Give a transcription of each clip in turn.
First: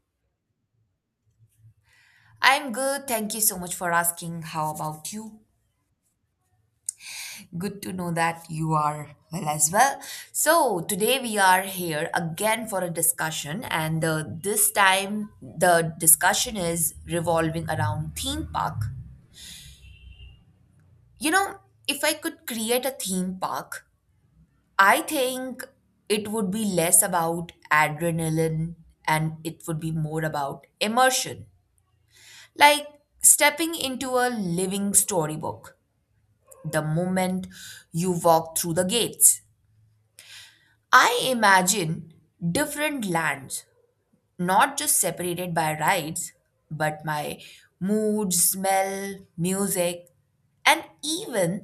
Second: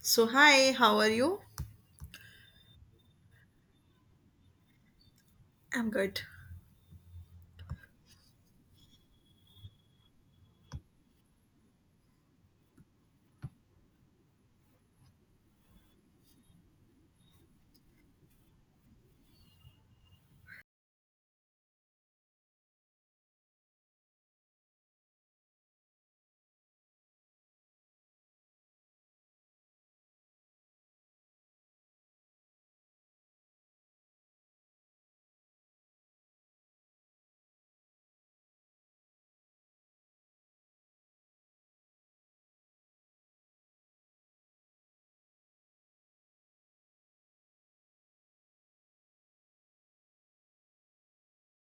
So, hi, how are you? I'm good. Thank you so much for asking. How about you? I'm good. Good to know that you are well as well. So, today we are here again for a discussion, and this time the discussion is revolving around theme park. You know, if I could create a theme park, I think it would be less about adrenaline and it would be more about immersion, like stepping into a living storybook. The moment you walk through the gates. I imagine different lands, not just separated by rides, but my mood, smell, music, and even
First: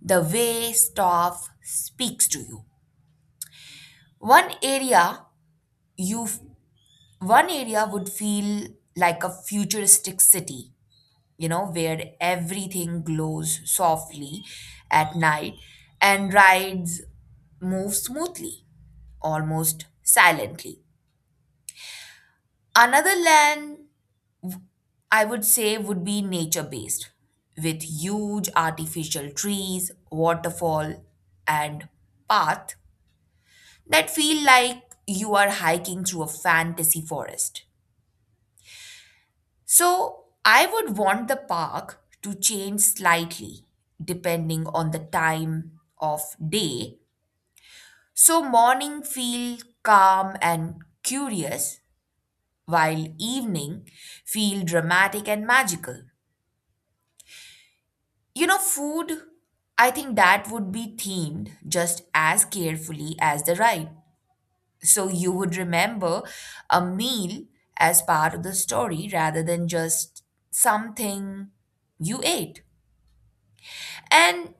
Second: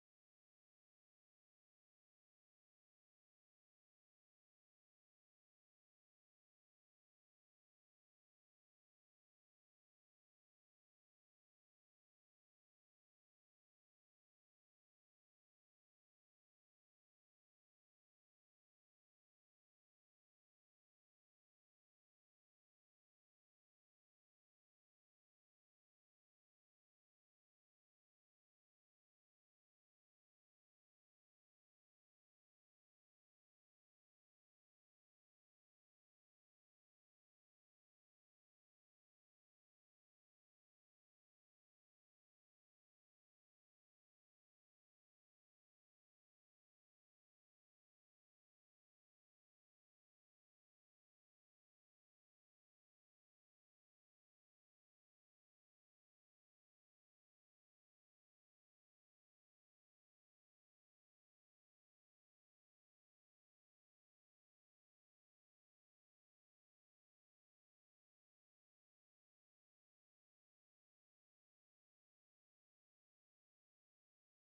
the way stuff speaks to you. One area you One area would feel like a futuristic city, you know, where everything glows softly at night and rides move smoothly, almost silently. Another land, I would say, would be nature based, with huge artificial trees, waterfall, and path that feel like you are hiking through a fantasy forest. So I would want the park to change slightly depending on the time of day. So morning feel calm and curious while evening feel dramatic and magical. You know, food, I think that would be themed just as carefully as the ride. So you would remember a meal as part of the story rather than just something you ate. And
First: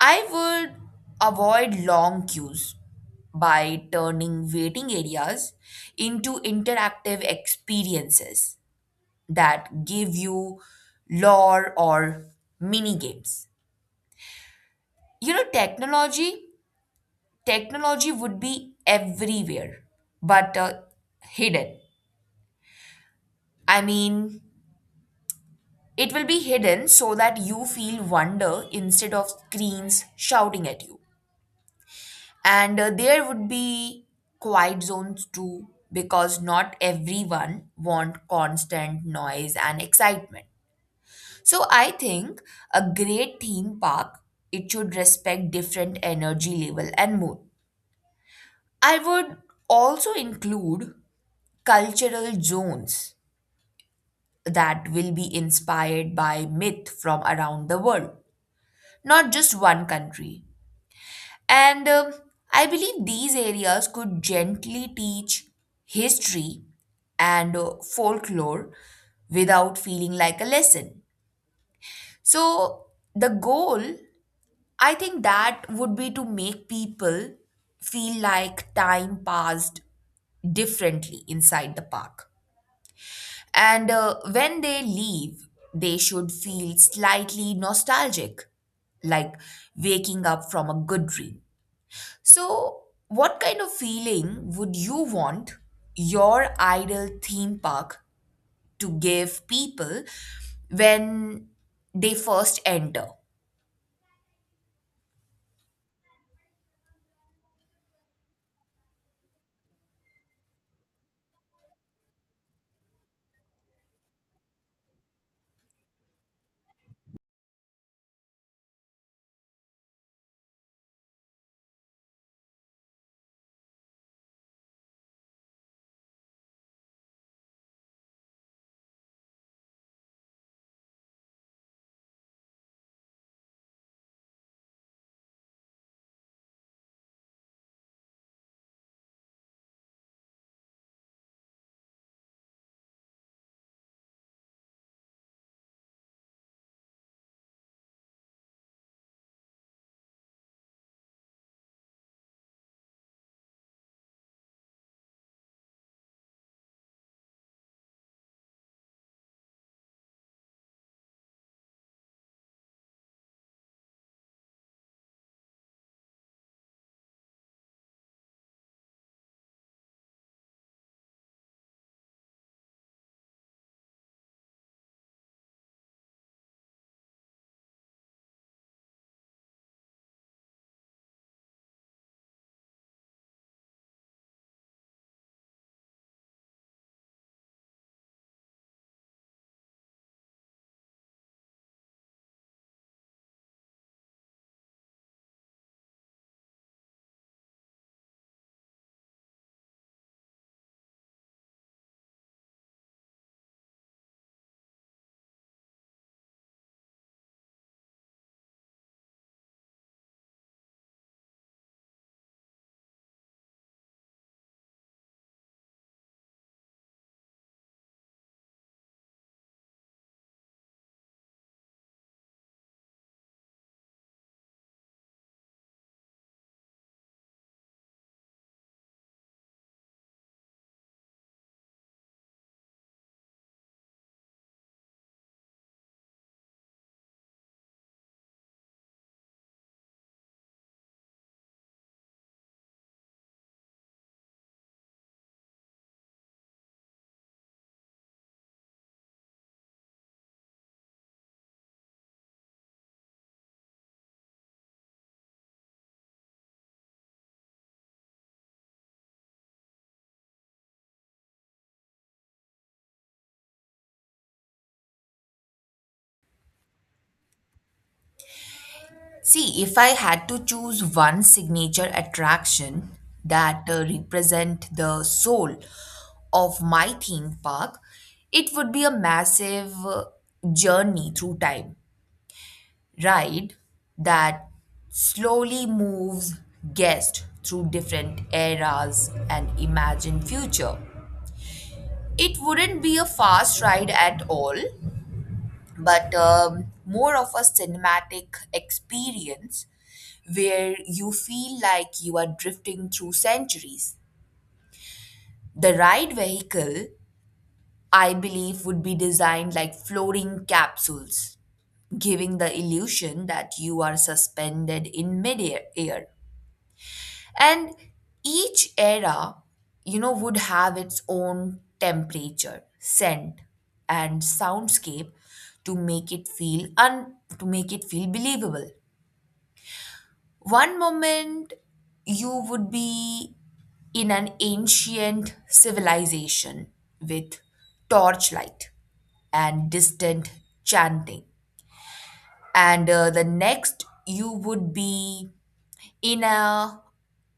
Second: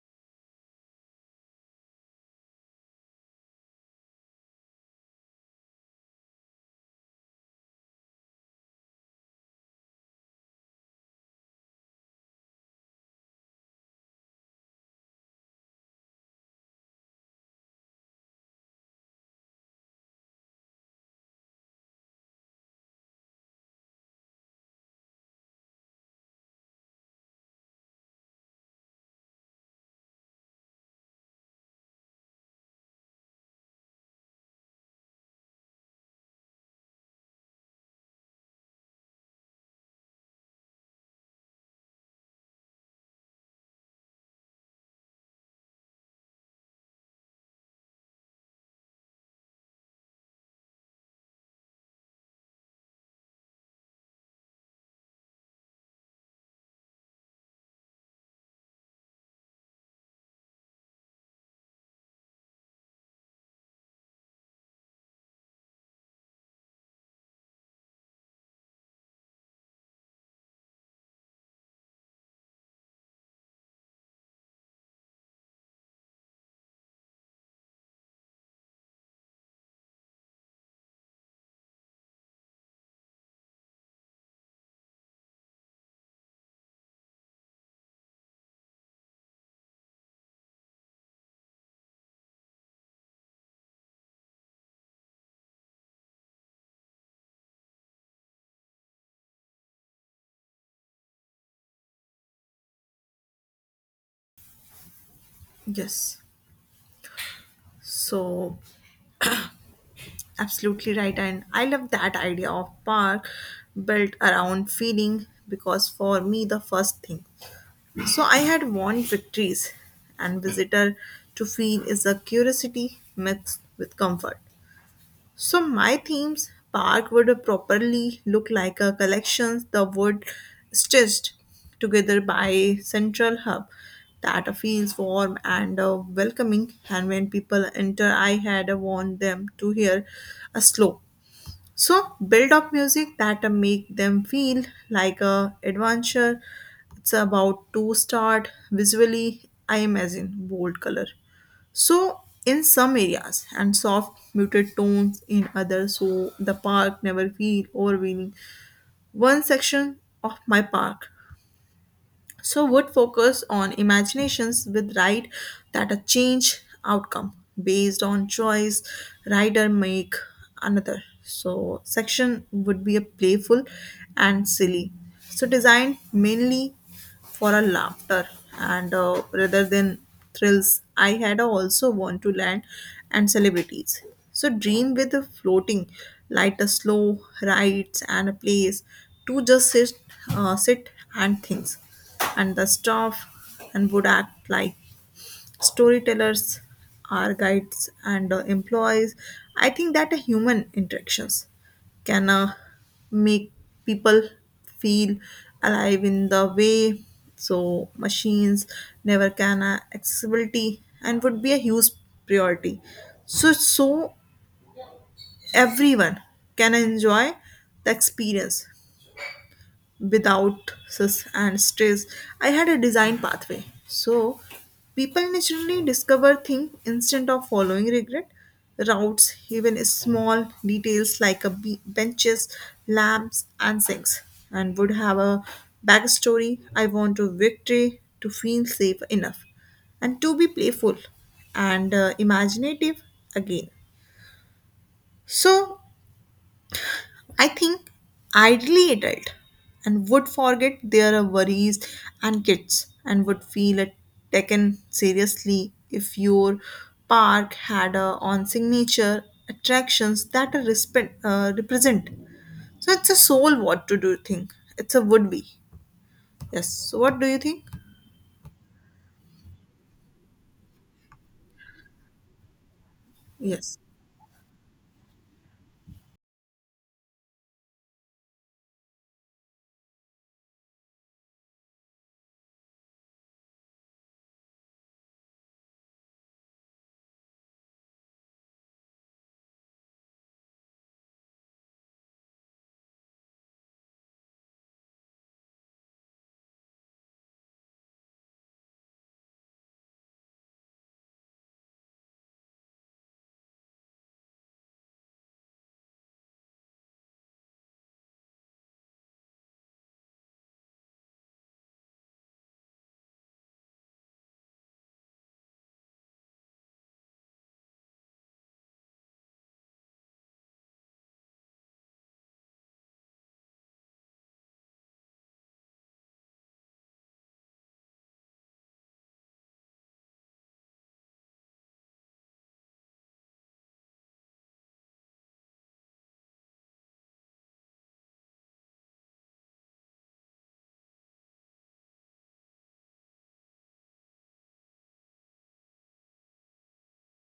I would avoid long queues by turning waiting areas into interactive experiences that give you lore or mini games. You know, technology would be everywhere, but hidden. I mean, it will be hidden so that you feel wonder instead of screens shouting at you. And there would be quiet zones too, because not everyone want constant noise and excitement. So I think a great theme park, it should respect different energy level and mood. I would also include cultural zones that will be inspired by myth from around the world, not just one country. And I believe these areas could gently teach history and folklore without feeling like a lesson. So, the goal, I think that would be to make people feel like time passed differently inside the park. And when they leave, they should feel slightly nostalgic, like waking up from a good dream. So, what kind of feeling would you want your ideal theme park to give people when they first enter? Yes. So, absolutely right. And I love that idea of park built around feeling because for me, the first thing. So, I had won victories, and visitor to feel is a curiosity mixed with comfort. So my themes park would properly look like a collections the wood stitched together by central hub that feels warm and welcoming, and when people enter I had want them to hear a slow so build up music that make them feel like a adventure it's about to start. Visually I imagine bold color so, in some areas, and soft, muted tones in others, so the park never feel overwhelming. One section of my park, so would focus on imaginations with right that a change outcome based on choice rider make another. So, section would be a playful and silly. So, designed mainly for a laughter and rather than thrills. I had also want to land and celebrities so dream with a floating like a slow rides and a place to just sit sit and things and the staff and would act like storytellers, our guides, and employees. I think that human interactions can make people feel alive in the way so machines never can. Accessibility and would be a huge priority so everyone can enjoy the experience without stress and stress. I had a design pathway so people naturally discover things instead of following regret routes. Even small details like a benches, lamps and sinks and would have a backstory. I want to victory to feel safe enough and to be playful and imaginative again. So I think ideally adult and would forget their worries and kids and would feel it taken seriously if your park had a on signature attractions that are represent. So it's a soul what to do thing. It's a would be. Yes. So what do you think? See, if I had to choose one signature attraction that Yes. Represent the soul of my theme park, it would be a massive journey through time ride that slowly moves guests through different eras and imagined future. It wouldn't be a fast ride at all, but more of a cinematic experience where you feel like you are drifting through centuries. The ride vehicle, I believe, would be designed like floating capsules, giving the illusion that you are suspended in midair. And each era, you know, would have its own temperature, scent, and soundscape to make it feel un to make it feel believable. One moment you would be in an ancient civilization with torchlight and distant chanting. And the next, you would be in a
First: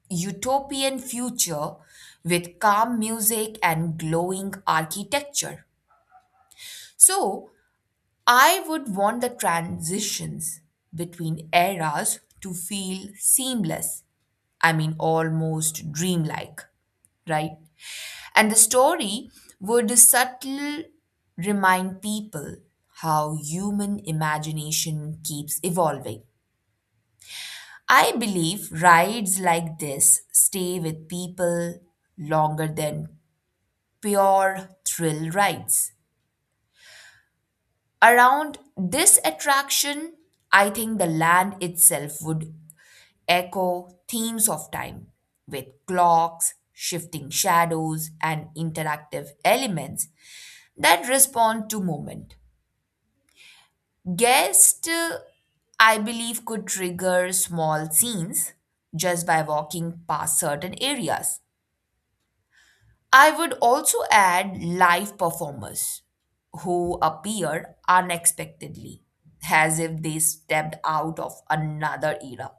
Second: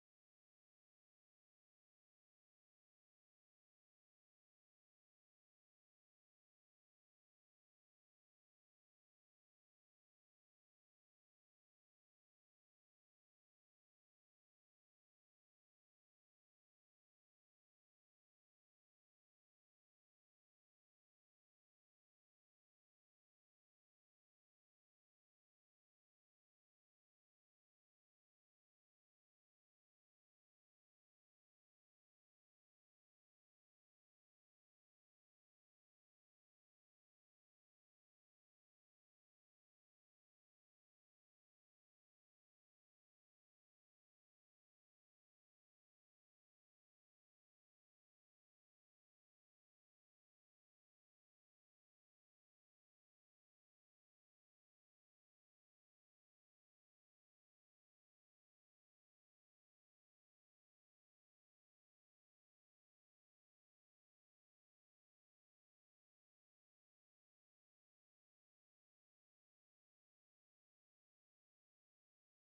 utopian future with calm music and glowing architecture. So, I would want the transitions between eras to feel seamless. I mean, almost dreamlike, right? And the story would subtly remind people how human imagination keeps evolving. I believe rides like this stay with people longer than pure thrill rides. Around this attraction, I think the land itself would echo themes of time with clocks, shifting shadows, and interactive elements that respond to movement. Guests, I believe, could trigger small scenes just by walking past certain areas. I would also add live performers who appear unexpectedly, as if they stepped out of another era.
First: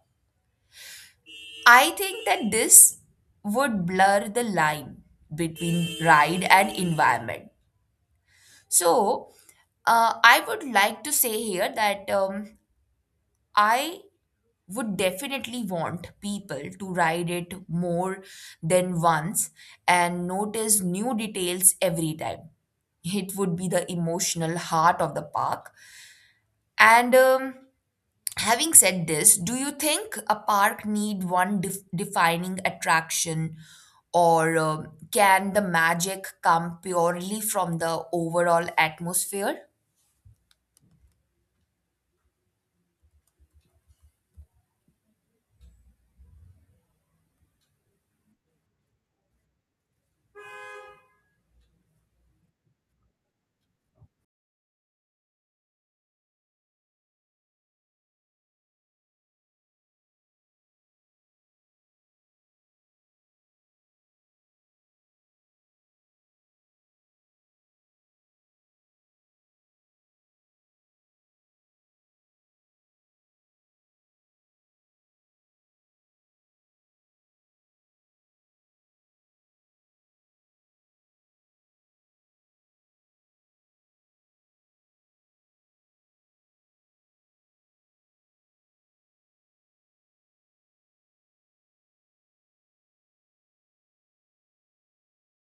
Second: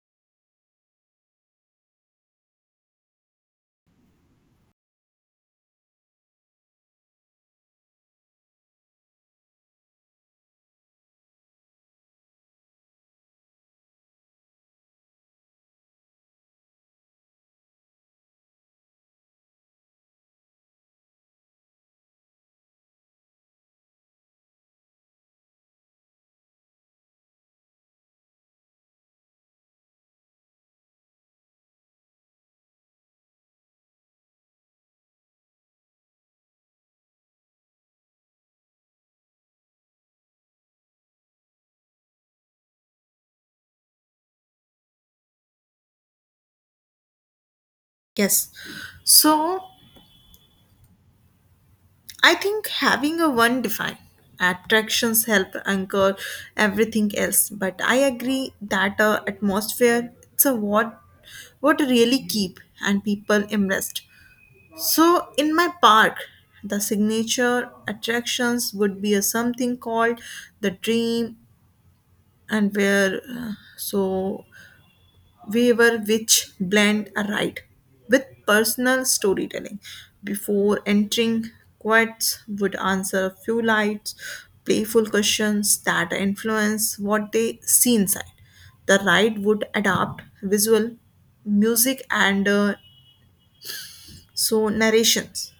I think that this would blur the line between ride and environment. So, I would like to say here that I would definitely want people to ride it more than once and notice new details every time. It would be the emotional heart of the park. And having said this, do you think a park need defining attraction or can the magic come purely from the overall atmosphere? Yes. So I think having a one define attractions help anchor everything else. But I agree that atmosphere it's a what really keep and people immersed. So in my park, the signature attractions would be a something called the dream and where so we were which blend a ride with personal storytelling. Before entering, quotes would answer a few lights, playful questions that influence what they see inside. The ride would adapt visual, music, and so narrations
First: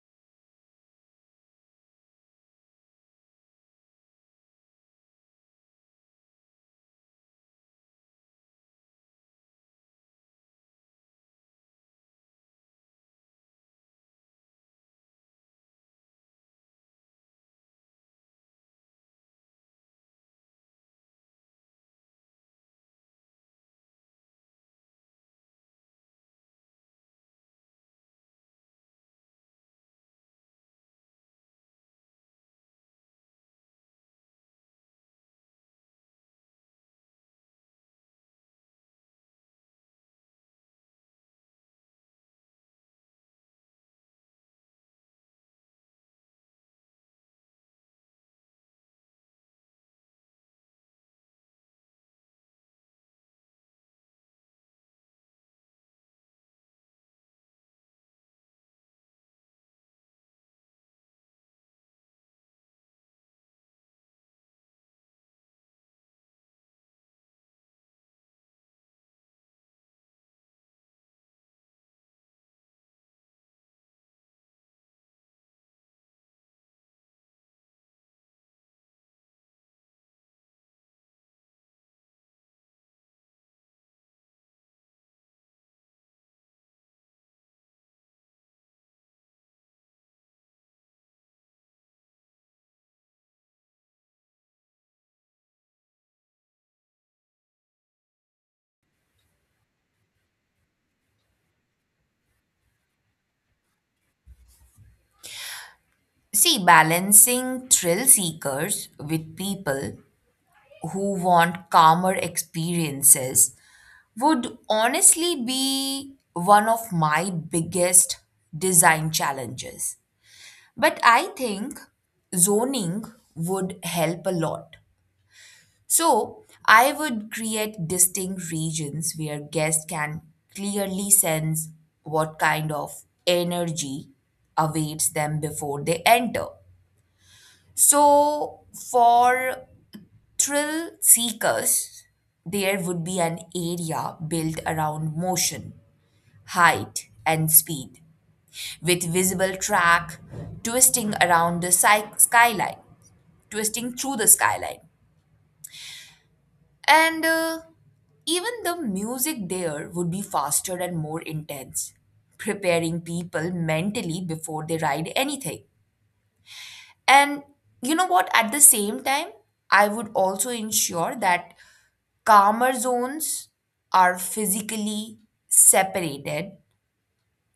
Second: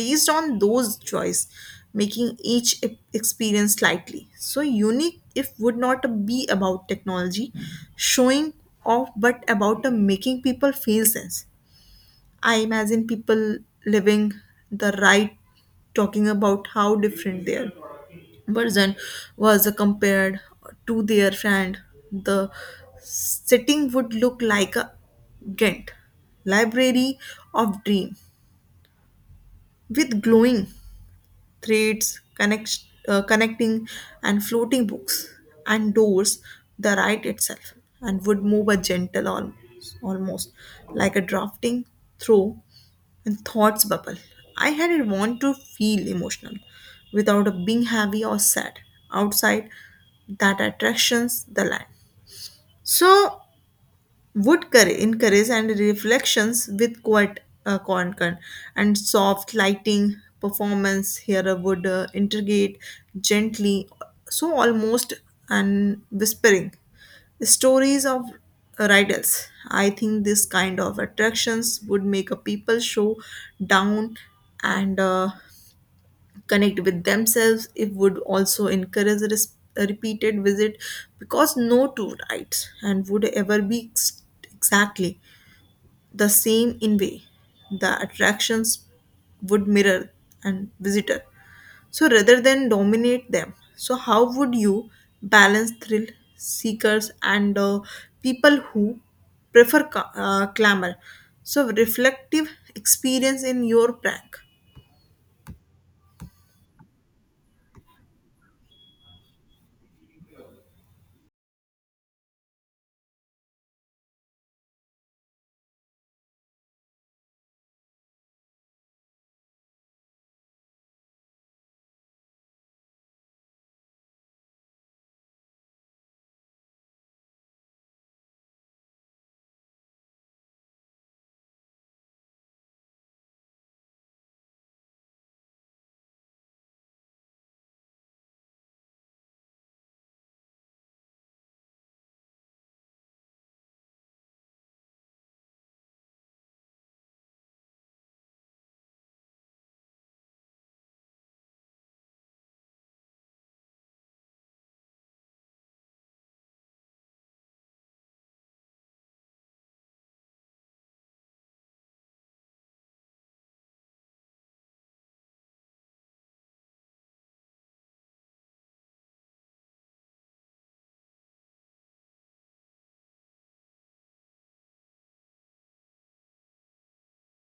based on those choice, making each experience slightly. So unique if would not be about technology showing off but about the making people feel sense. I imagine people living the right talking about how different they are version was compared to their friend. The setting would look like a Ghent library of dream with glowing threads, connect, connecting and floating books and doors. The ride itself, and would move a gentle almost like a drafting through and thoughts bubble. I had a want to feel emotional without a being heavy or sad outside that attractions the land. So would encourage and reflections with quite content and soft lighting. Performance here I would integrate gently so almost and whispering stories of riders. I think this kind of attractions would make a people show down and connect with themselves. It would also encourage a repeated visit because no two rides and would ever be exactly the same in way. The attractions would mirror and visitor so rather than dominate them. So how would you balance thrill seekers and people who prefer clamor so reflective experience in your prank? See, balancing thrill seekers with people who want calmer experiences would honestly be one of my biggest design challenges. But I think zoning would help a lot. So I would create distinct regions where guests can clearly sense what kind of energy awaits them before they enter. So for thrill seekers, there would be an area built around motion, height, and speed, with visible track twisting around the sky- skyline, twisting through the skyline. And even the music there would be faster and more intense, preparing people mentally before they ride anything. And you know what? At the same time, I would also ensure that calmer zones are physically separated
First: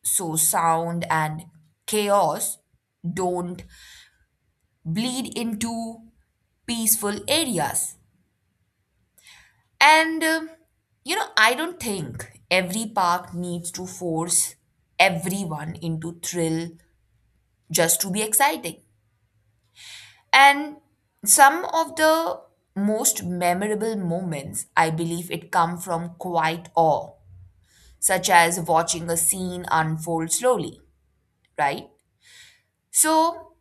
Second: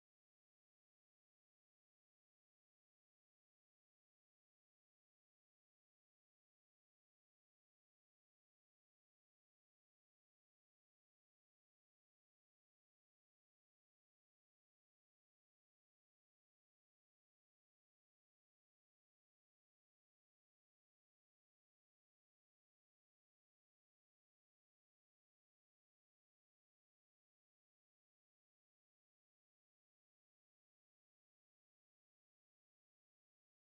so sound and chaos don't bleed into peaceful areas. And you know, I don't think every park needs to force everyone into thrill just to be exciting. And some of the most memorable moments, I believe, it come from quiet awe such as watching a scene unfold slowly, right? So,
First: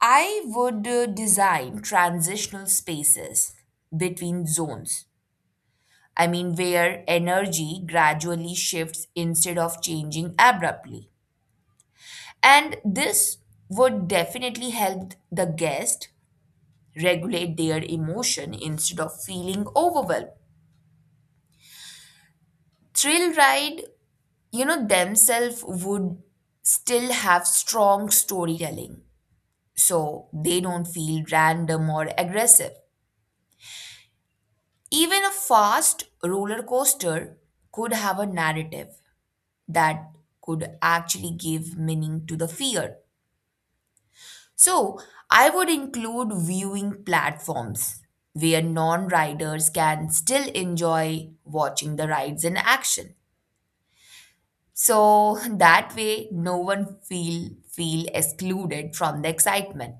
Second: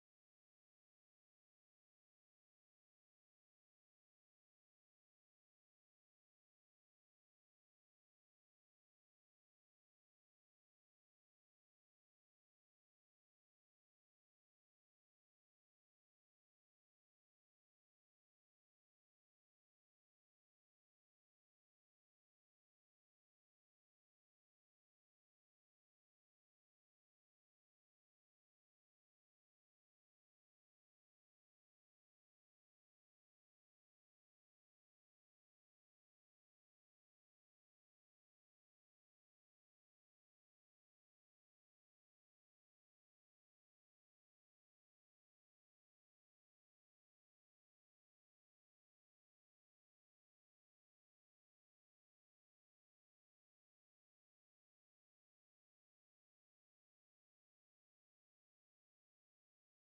I would design transitional spaces between zones. I mean, where energy gradually shifts instead of changing abruptly. And this would definitely help the guest regulate their emotion instead of feeling overwhelmed. Thrill ride, you know, themselves would still have strong storytelling so they don't feel random or aggressive. Even a fast roller coaster could have a narrative that could actually give meaning to the fear. So I would include viewing platforms where non riders can still enjoy watching the rides in action. So that way no one feel excluded from the excitement.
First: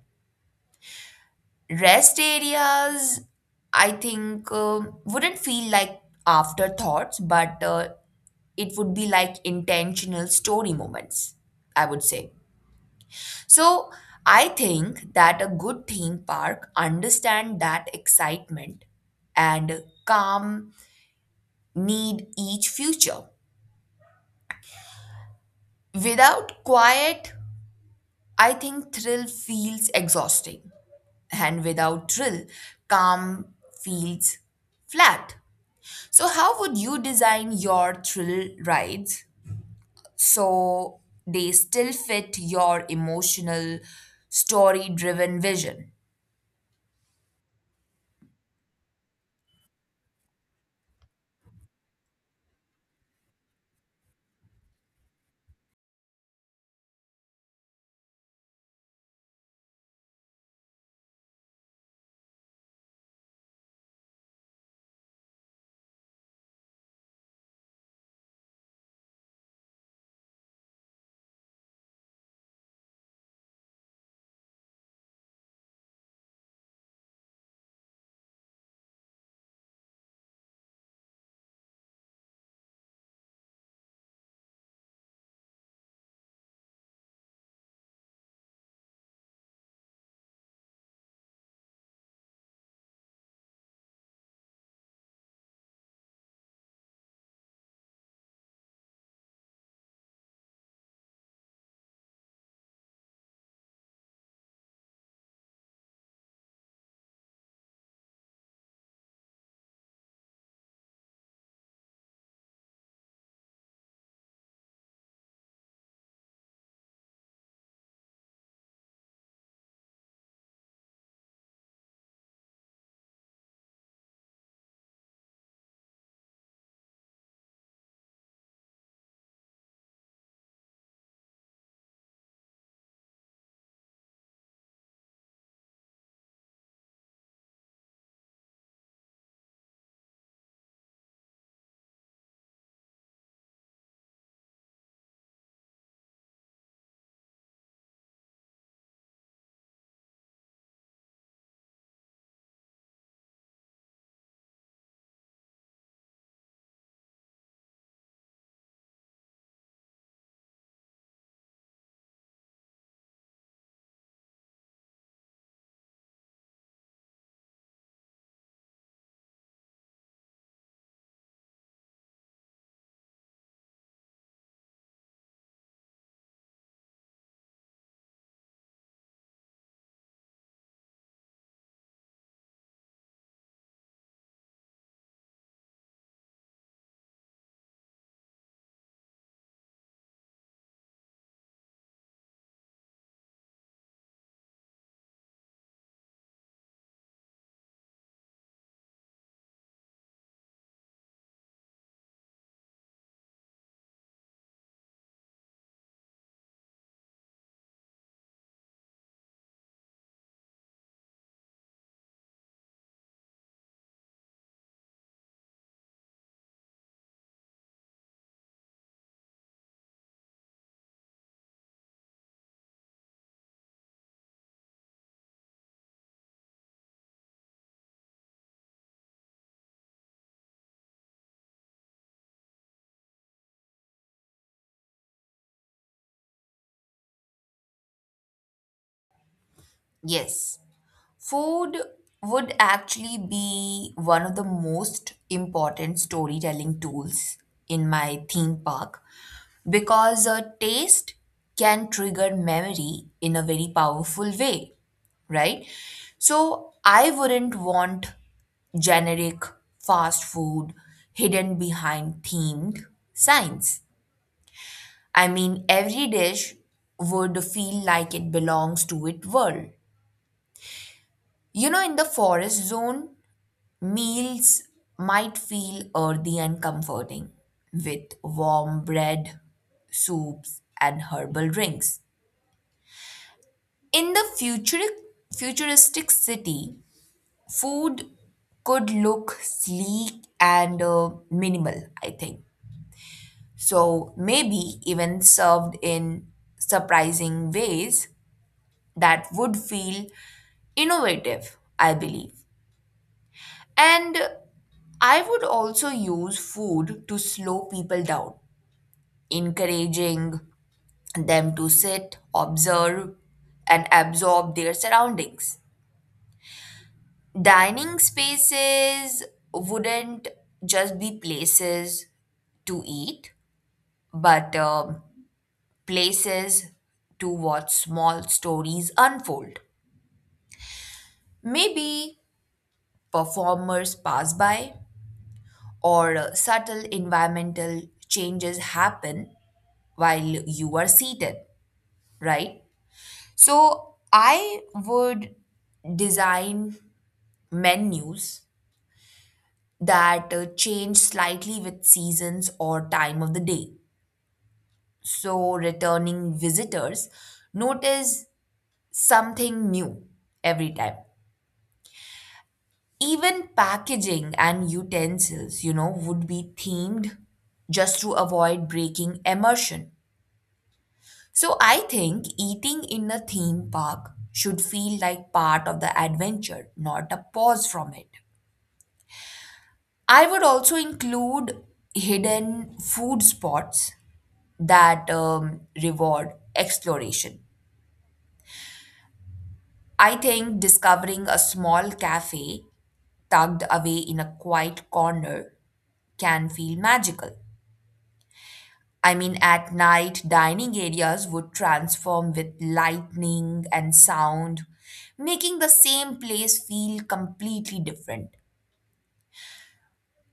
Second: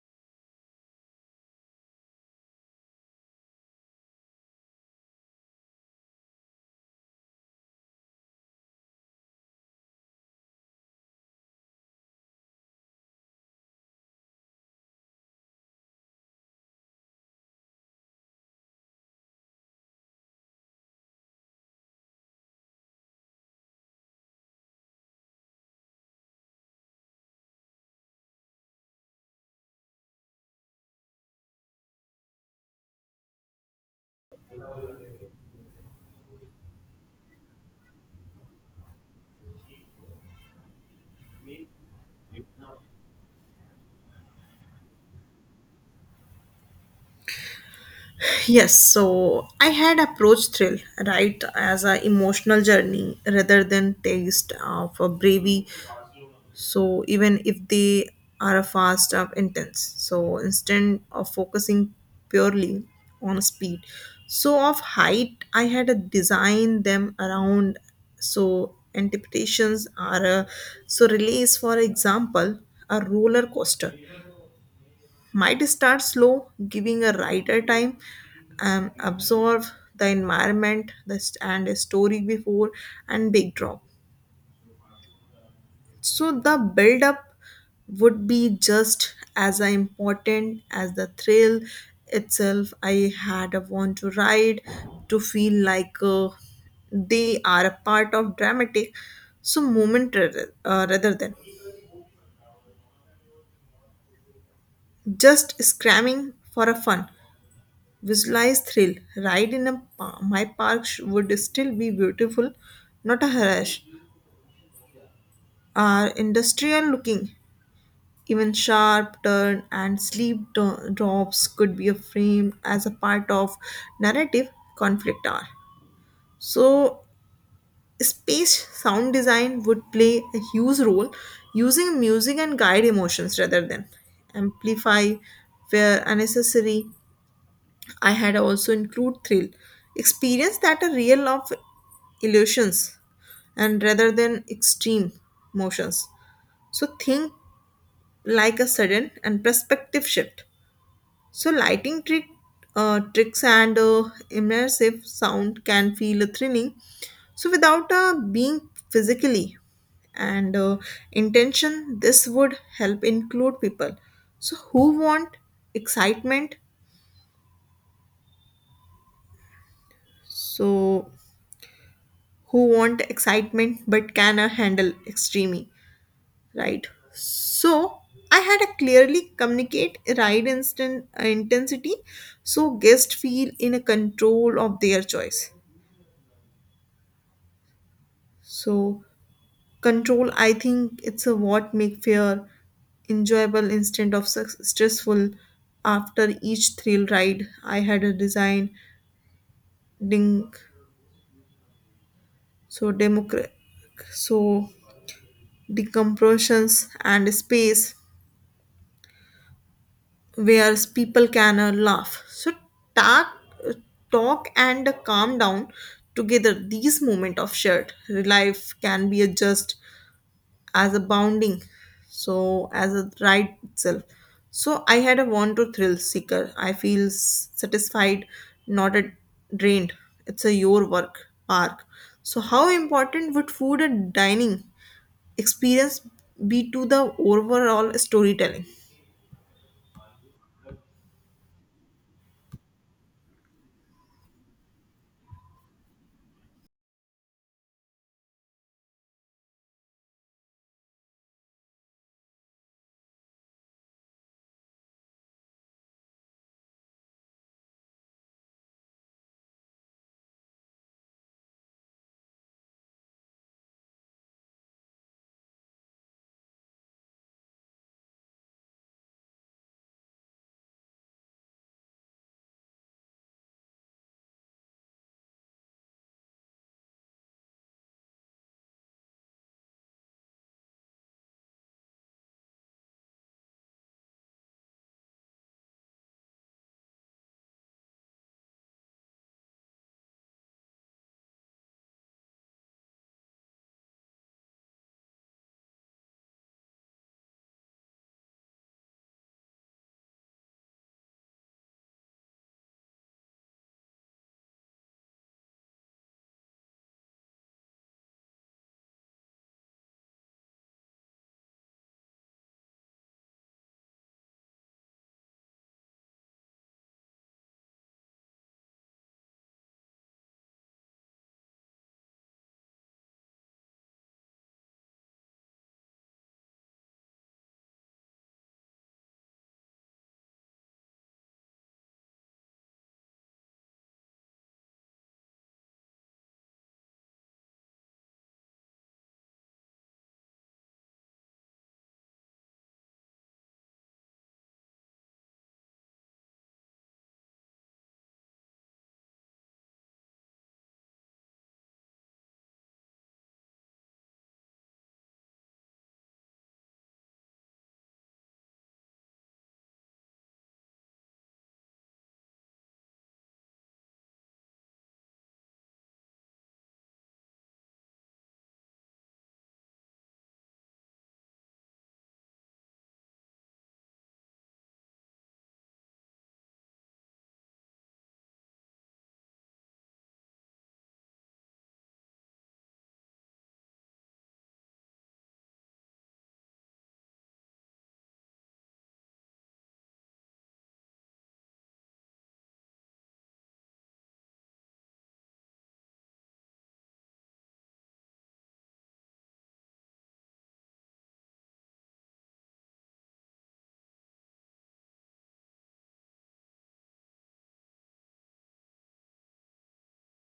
Rest areas, I think, wouldn't feel like afterthoughts, but it would be like intentional story moments, I would say. So I think that a good theme park understand that excitement and calm need each future. Without quiet, I think thrill feels exhausting, and without thrill, calm feels flat. So, how would you design your thrill rides so they still fit your emotional, story driven vision? Yes, so I had approached thrill right as a emotional journey rather than taste of a bravery so even if they are a fast or intense. So instead of focusing purely on speed so of height I had to design them around so interpretations are so release. For example, a roller coaster might start slow giving a rider time absorb the environment, the and a story before and big drop. So the build up would be just as important as the thrill itself. I had a want to ride to feel like they are a part of dramatic so moment rather than just scramming for a fun. Visualized thrill ride in a my park would still be beautiful, not a harass are industrial looking. Even sharp turn and sleep drops could be framed as a part of narrative conflict hour. So, space sound design would play a huge role using music and guide emotions rather than amplify where unnecessary. I had also include thrill experience that are real of illusions and rather than extreme motions. So think like a sudden and perspective shift. So lighting tricks and immersive sound can feel thrilling. So without being physically and intention, this would help include people. So who want excitement? So who want excitement but can handle extreme, right? So I had a clearly communicate ride instant intensity, so guests feel in a control of their choice. So control, I think it's a what make fear enjoyable instead of stressful. After each thrill ride, I had a design ding so democrat so decompressions and space where people can laugh. So talk, talk and calm down together. These moment of shared life can be a just as a bounding so as a ride itself. So I had a want to thrill seeker I feel satisfied, not a drained. It's a your work park. So how important would food and dining experience be to the overall storytelling? Yes, food would actually be one of the most important storytelling tools in my theme park. Because a taste can trigger memory in a very powerful way, right? So I wouldn't want generic fast food hidden behind themed signs. I mean, every dish would feel like it belongs to its world. You know, in the forest zone, meals might feel earthy and comforting with warm bread, soups, and herbal drinks. In the futuristic city, food could look sleek and minimal, I think. So maybe even served in surprising ways that would feel innovative, I believe. And I would also use food to slow people down, encouraging them to sit, observe, and absorb their surroundings. Dining spaces wouldn't just be places to eat, but places to watch small stories unfold. Maybe performers pass by, or subtle environmental changes happen while you are seated, right? So, I would design menus that change slightly with seasons or time of the day. So returning visitors notice something new every time. Even packaging and utensils, you know, would be themed just to avoid breaking immersion. So I think eating in a theme park should feel like part of the adventure, not a pause from it. I would also include hidden food spots that reward exploration. I think discovering a small cafe tucked away in a quiet corner can feel magical. I mean, at night, dining areas would transform with lightning and sound, making the same place feel completely different.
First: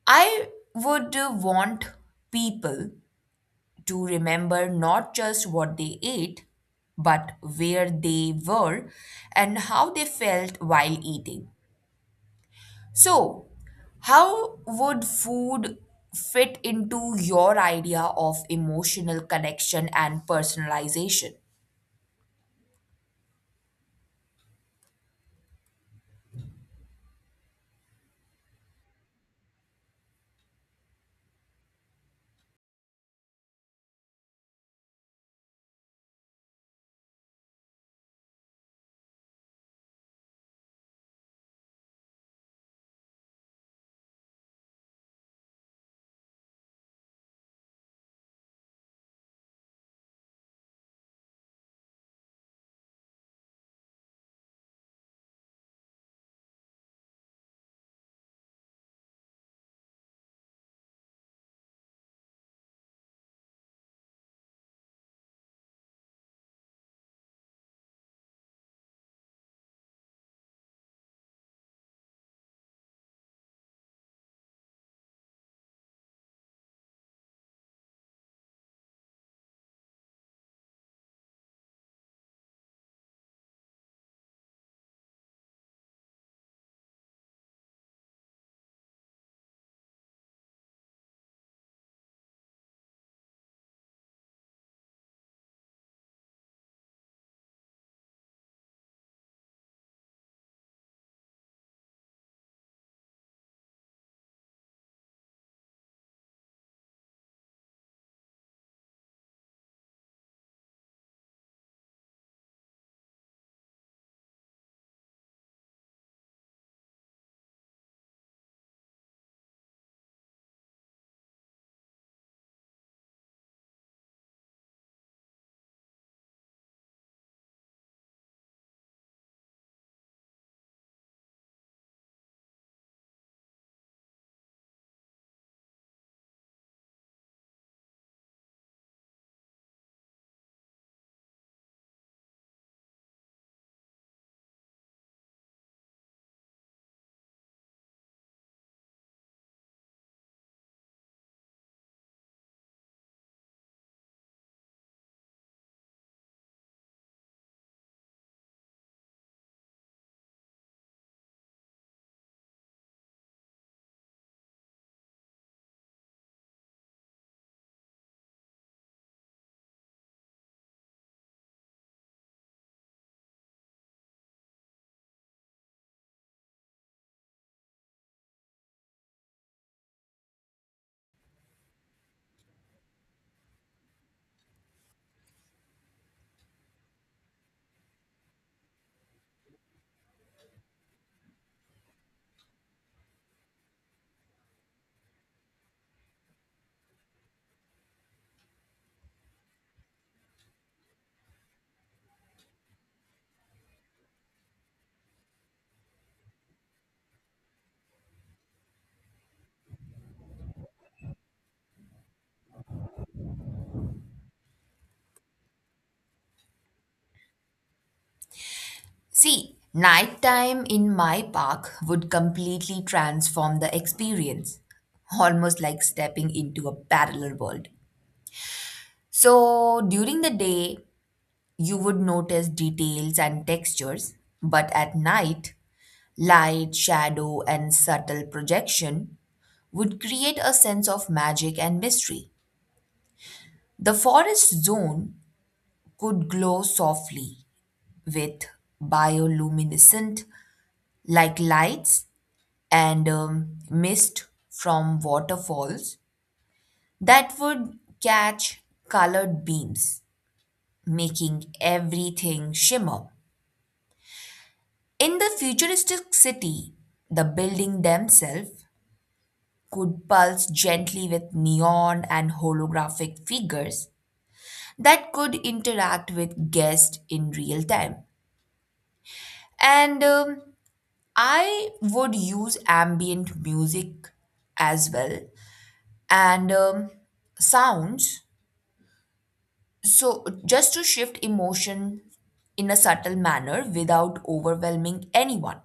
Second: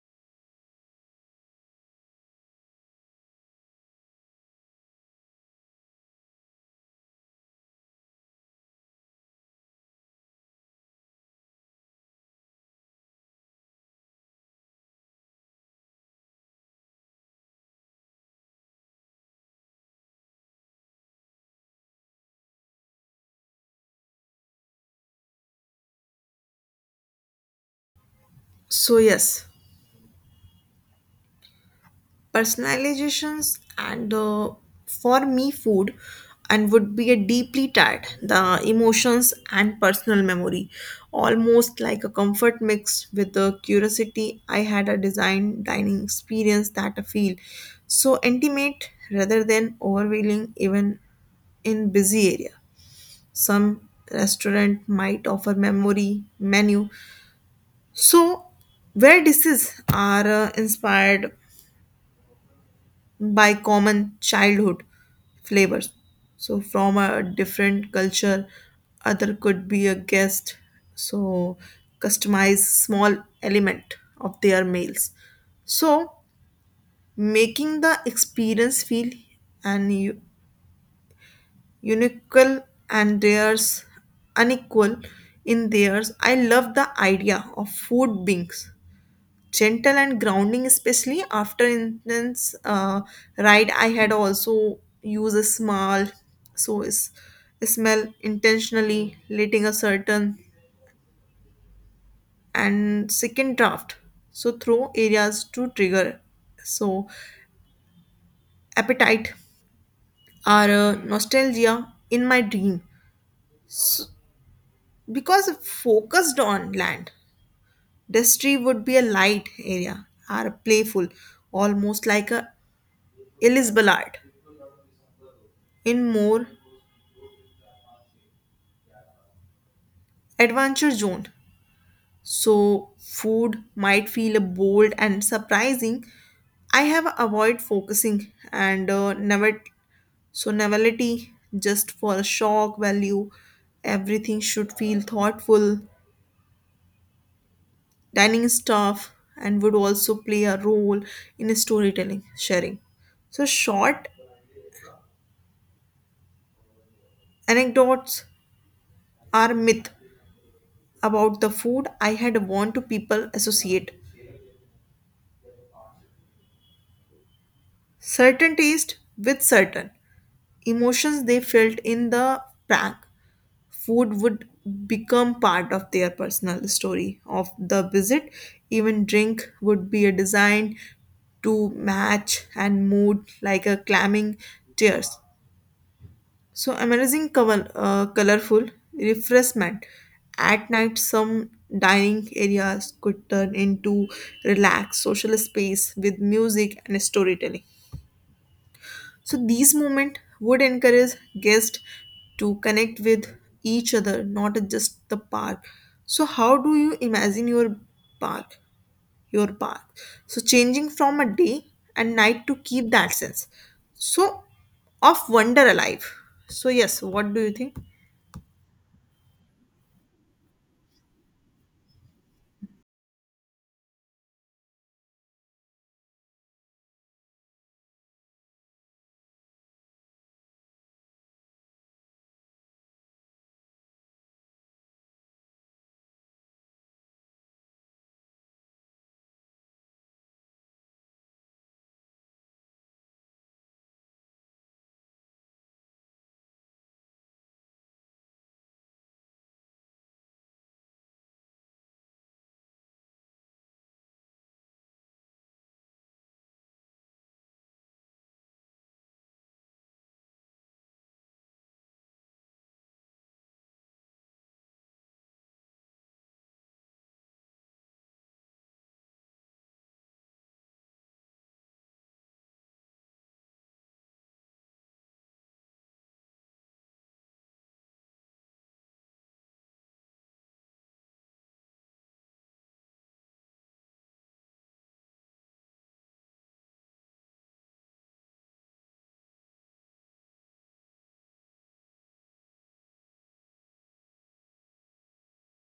I would want people to remember not just what they ate, but where they were and how they felt while eating. So, how would food fit into your idea of emotional connection and personalization? So yes, personalizations and for me food and would be a deeply tied the emotions and personal memory almost like a comfort mixed with the curiosity. I had a design dining experience that I feel so intimate rather than overwhelming even in busy area. Some restaurant might offer memory menu so where dishes are inspired by common childhood flavors. So from a different culture, other could be a guest. So customize small element of their meals. So making the experience feel and unique and theirs unequal in theirs. I love the idea of food beings gentle and grounding, especially after intense ride. I had also used a small so is smell intentionally, letting a certain and second draft so throw areas to trigger so appetite or nostalgia in my dream. So, because focused on land destry would be a light area or playful, almost like a elizabeth art. In more adventure zone. So food might feel bold and surprising. I have avoid focusing and never so novelty just for a shock value. Everything should feel thoughtful. Dining staff and would also play a role in storytelling sharing. So short anecdotes are myth about the food. I had warned to people associate certain taste with certain emotions they felt in the prank. Food would become part of their personal story of the visit. Even drink would be a design to match and mood like a clamming tears. So amazing colorful refreshment. At night, some dining areas could turn into relaxed social space with music and storytelling. So these moments would encourage guests to connect with each other, not just the park. So how do you imagine your park? Your park. So changing from a day and night to keep that sense. So of wonder alive. So yes, what do you think? See, nighttime in my park would completely transform the experience, almost like stepping into a parallel world. So, during the day, you would notice details and textures, but at night, light, shadow, and subtle projection would create a sense of magic and mystery. The forest zone could glow softly with bioluminescent like lights and mist from waterfalls that would catch colored beams, making everything shimmer. In the futuristic city, the building themselves could pulse gently with neon and holographic figures that could interact with guests in real time. And I would use ambient music as well and sounds so just to shift emotion in a subtle manner without overwhelming anyone.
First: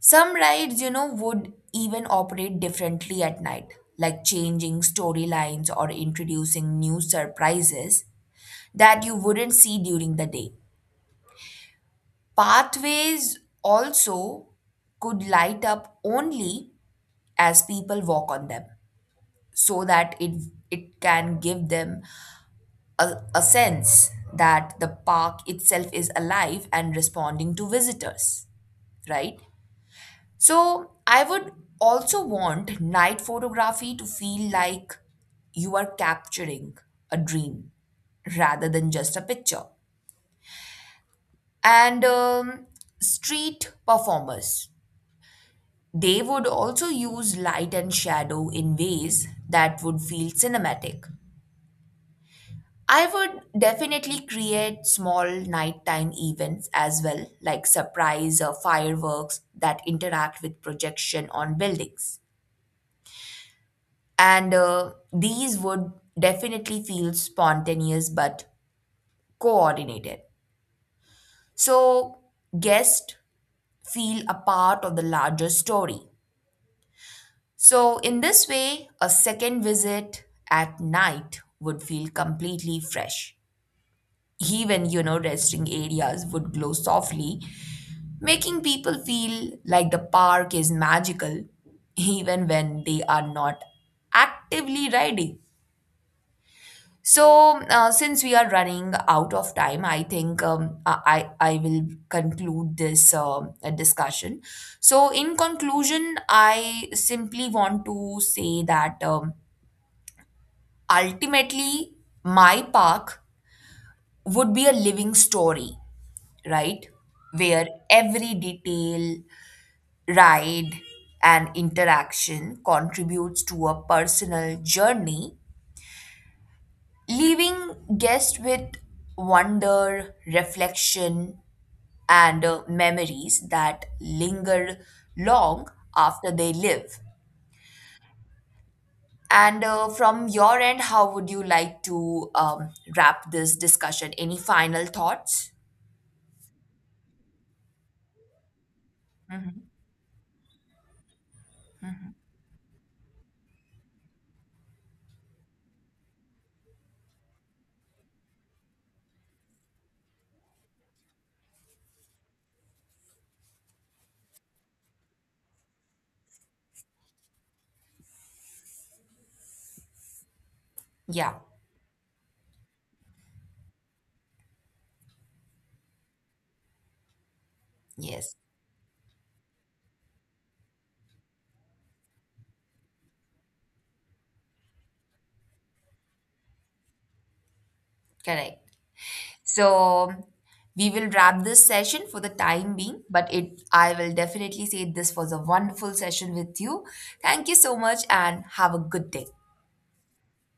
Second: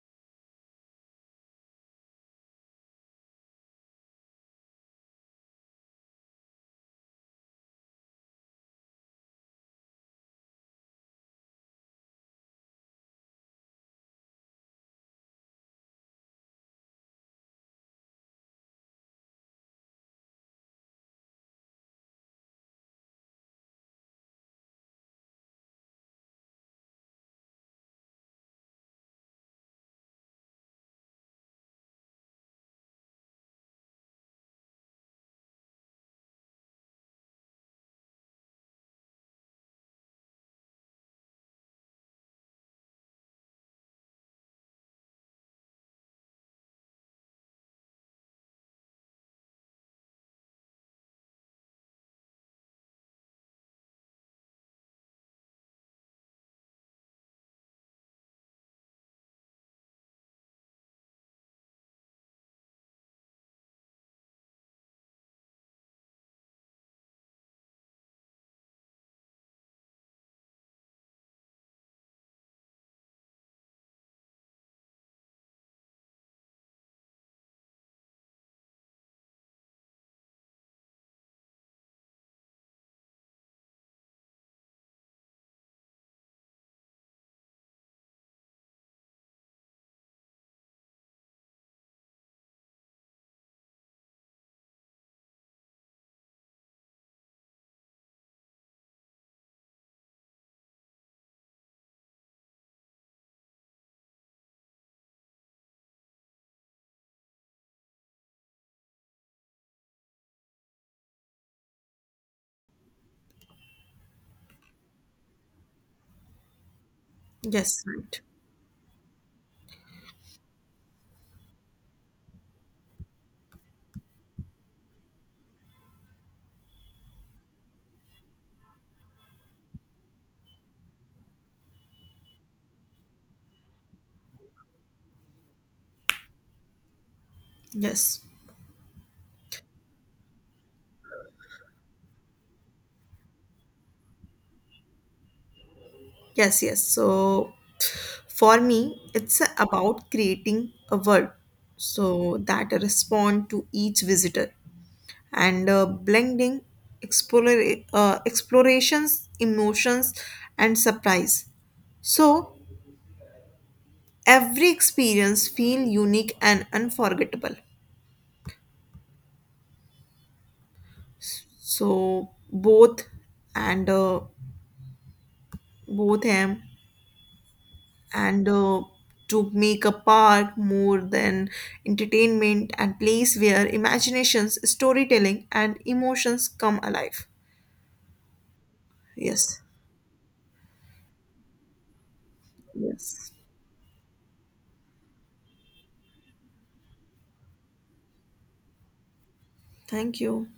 Some rides, you know, would even operate differently at night, like changing storylines or introducing new surprises that you wouldn't see during the day. Pathways also could light up only as people walk on them so that it can give them a sense that the park itself is alive and responding to visitors, right? So I would also want night photography to feel like you are capturing a dream rather than just a picture. And street performers, they would also use light and shadow in ways that would feel cinematic. I would definitely create small nighttime events as well, like surprise or fireworks that interact with projection on buildings. And these would definitely feel spontaneous but coordinated. So guests feel a part of the larger story. So in this way, a second visit at night would feel completely fresh. Even, you know, resting areas would glow softly, making people feel like the park is magical even when they are not actively riding. So, since we are running out of time, I think I will conclude this discussion. So, in conclusion, I simply want to say that ultimately, my park would be a living story, right? Where Yes, right. every detail, ride and interaction contributes to a personal journey, leaving guests with wonder, reflection, and memories that linger long after they leave. Yes. And from your end, how would you like to wrap this discussion? Any final thoughts? Yes, yes. So for me, it's about creating a world so that respond to each visitor and blending explore, explorations, emotions, and surprise. So every experience feel unique and unforgettable. Yeah, So both and both him yes, and to make a park more than entertainment and place where imaginations, storytelling, and emotions come alive. correct. Yes. So we will wrap this session for the time being, but Yes. it I will definitely say this was a wonderful session with you. Thank you so much and have a good day. Thank you.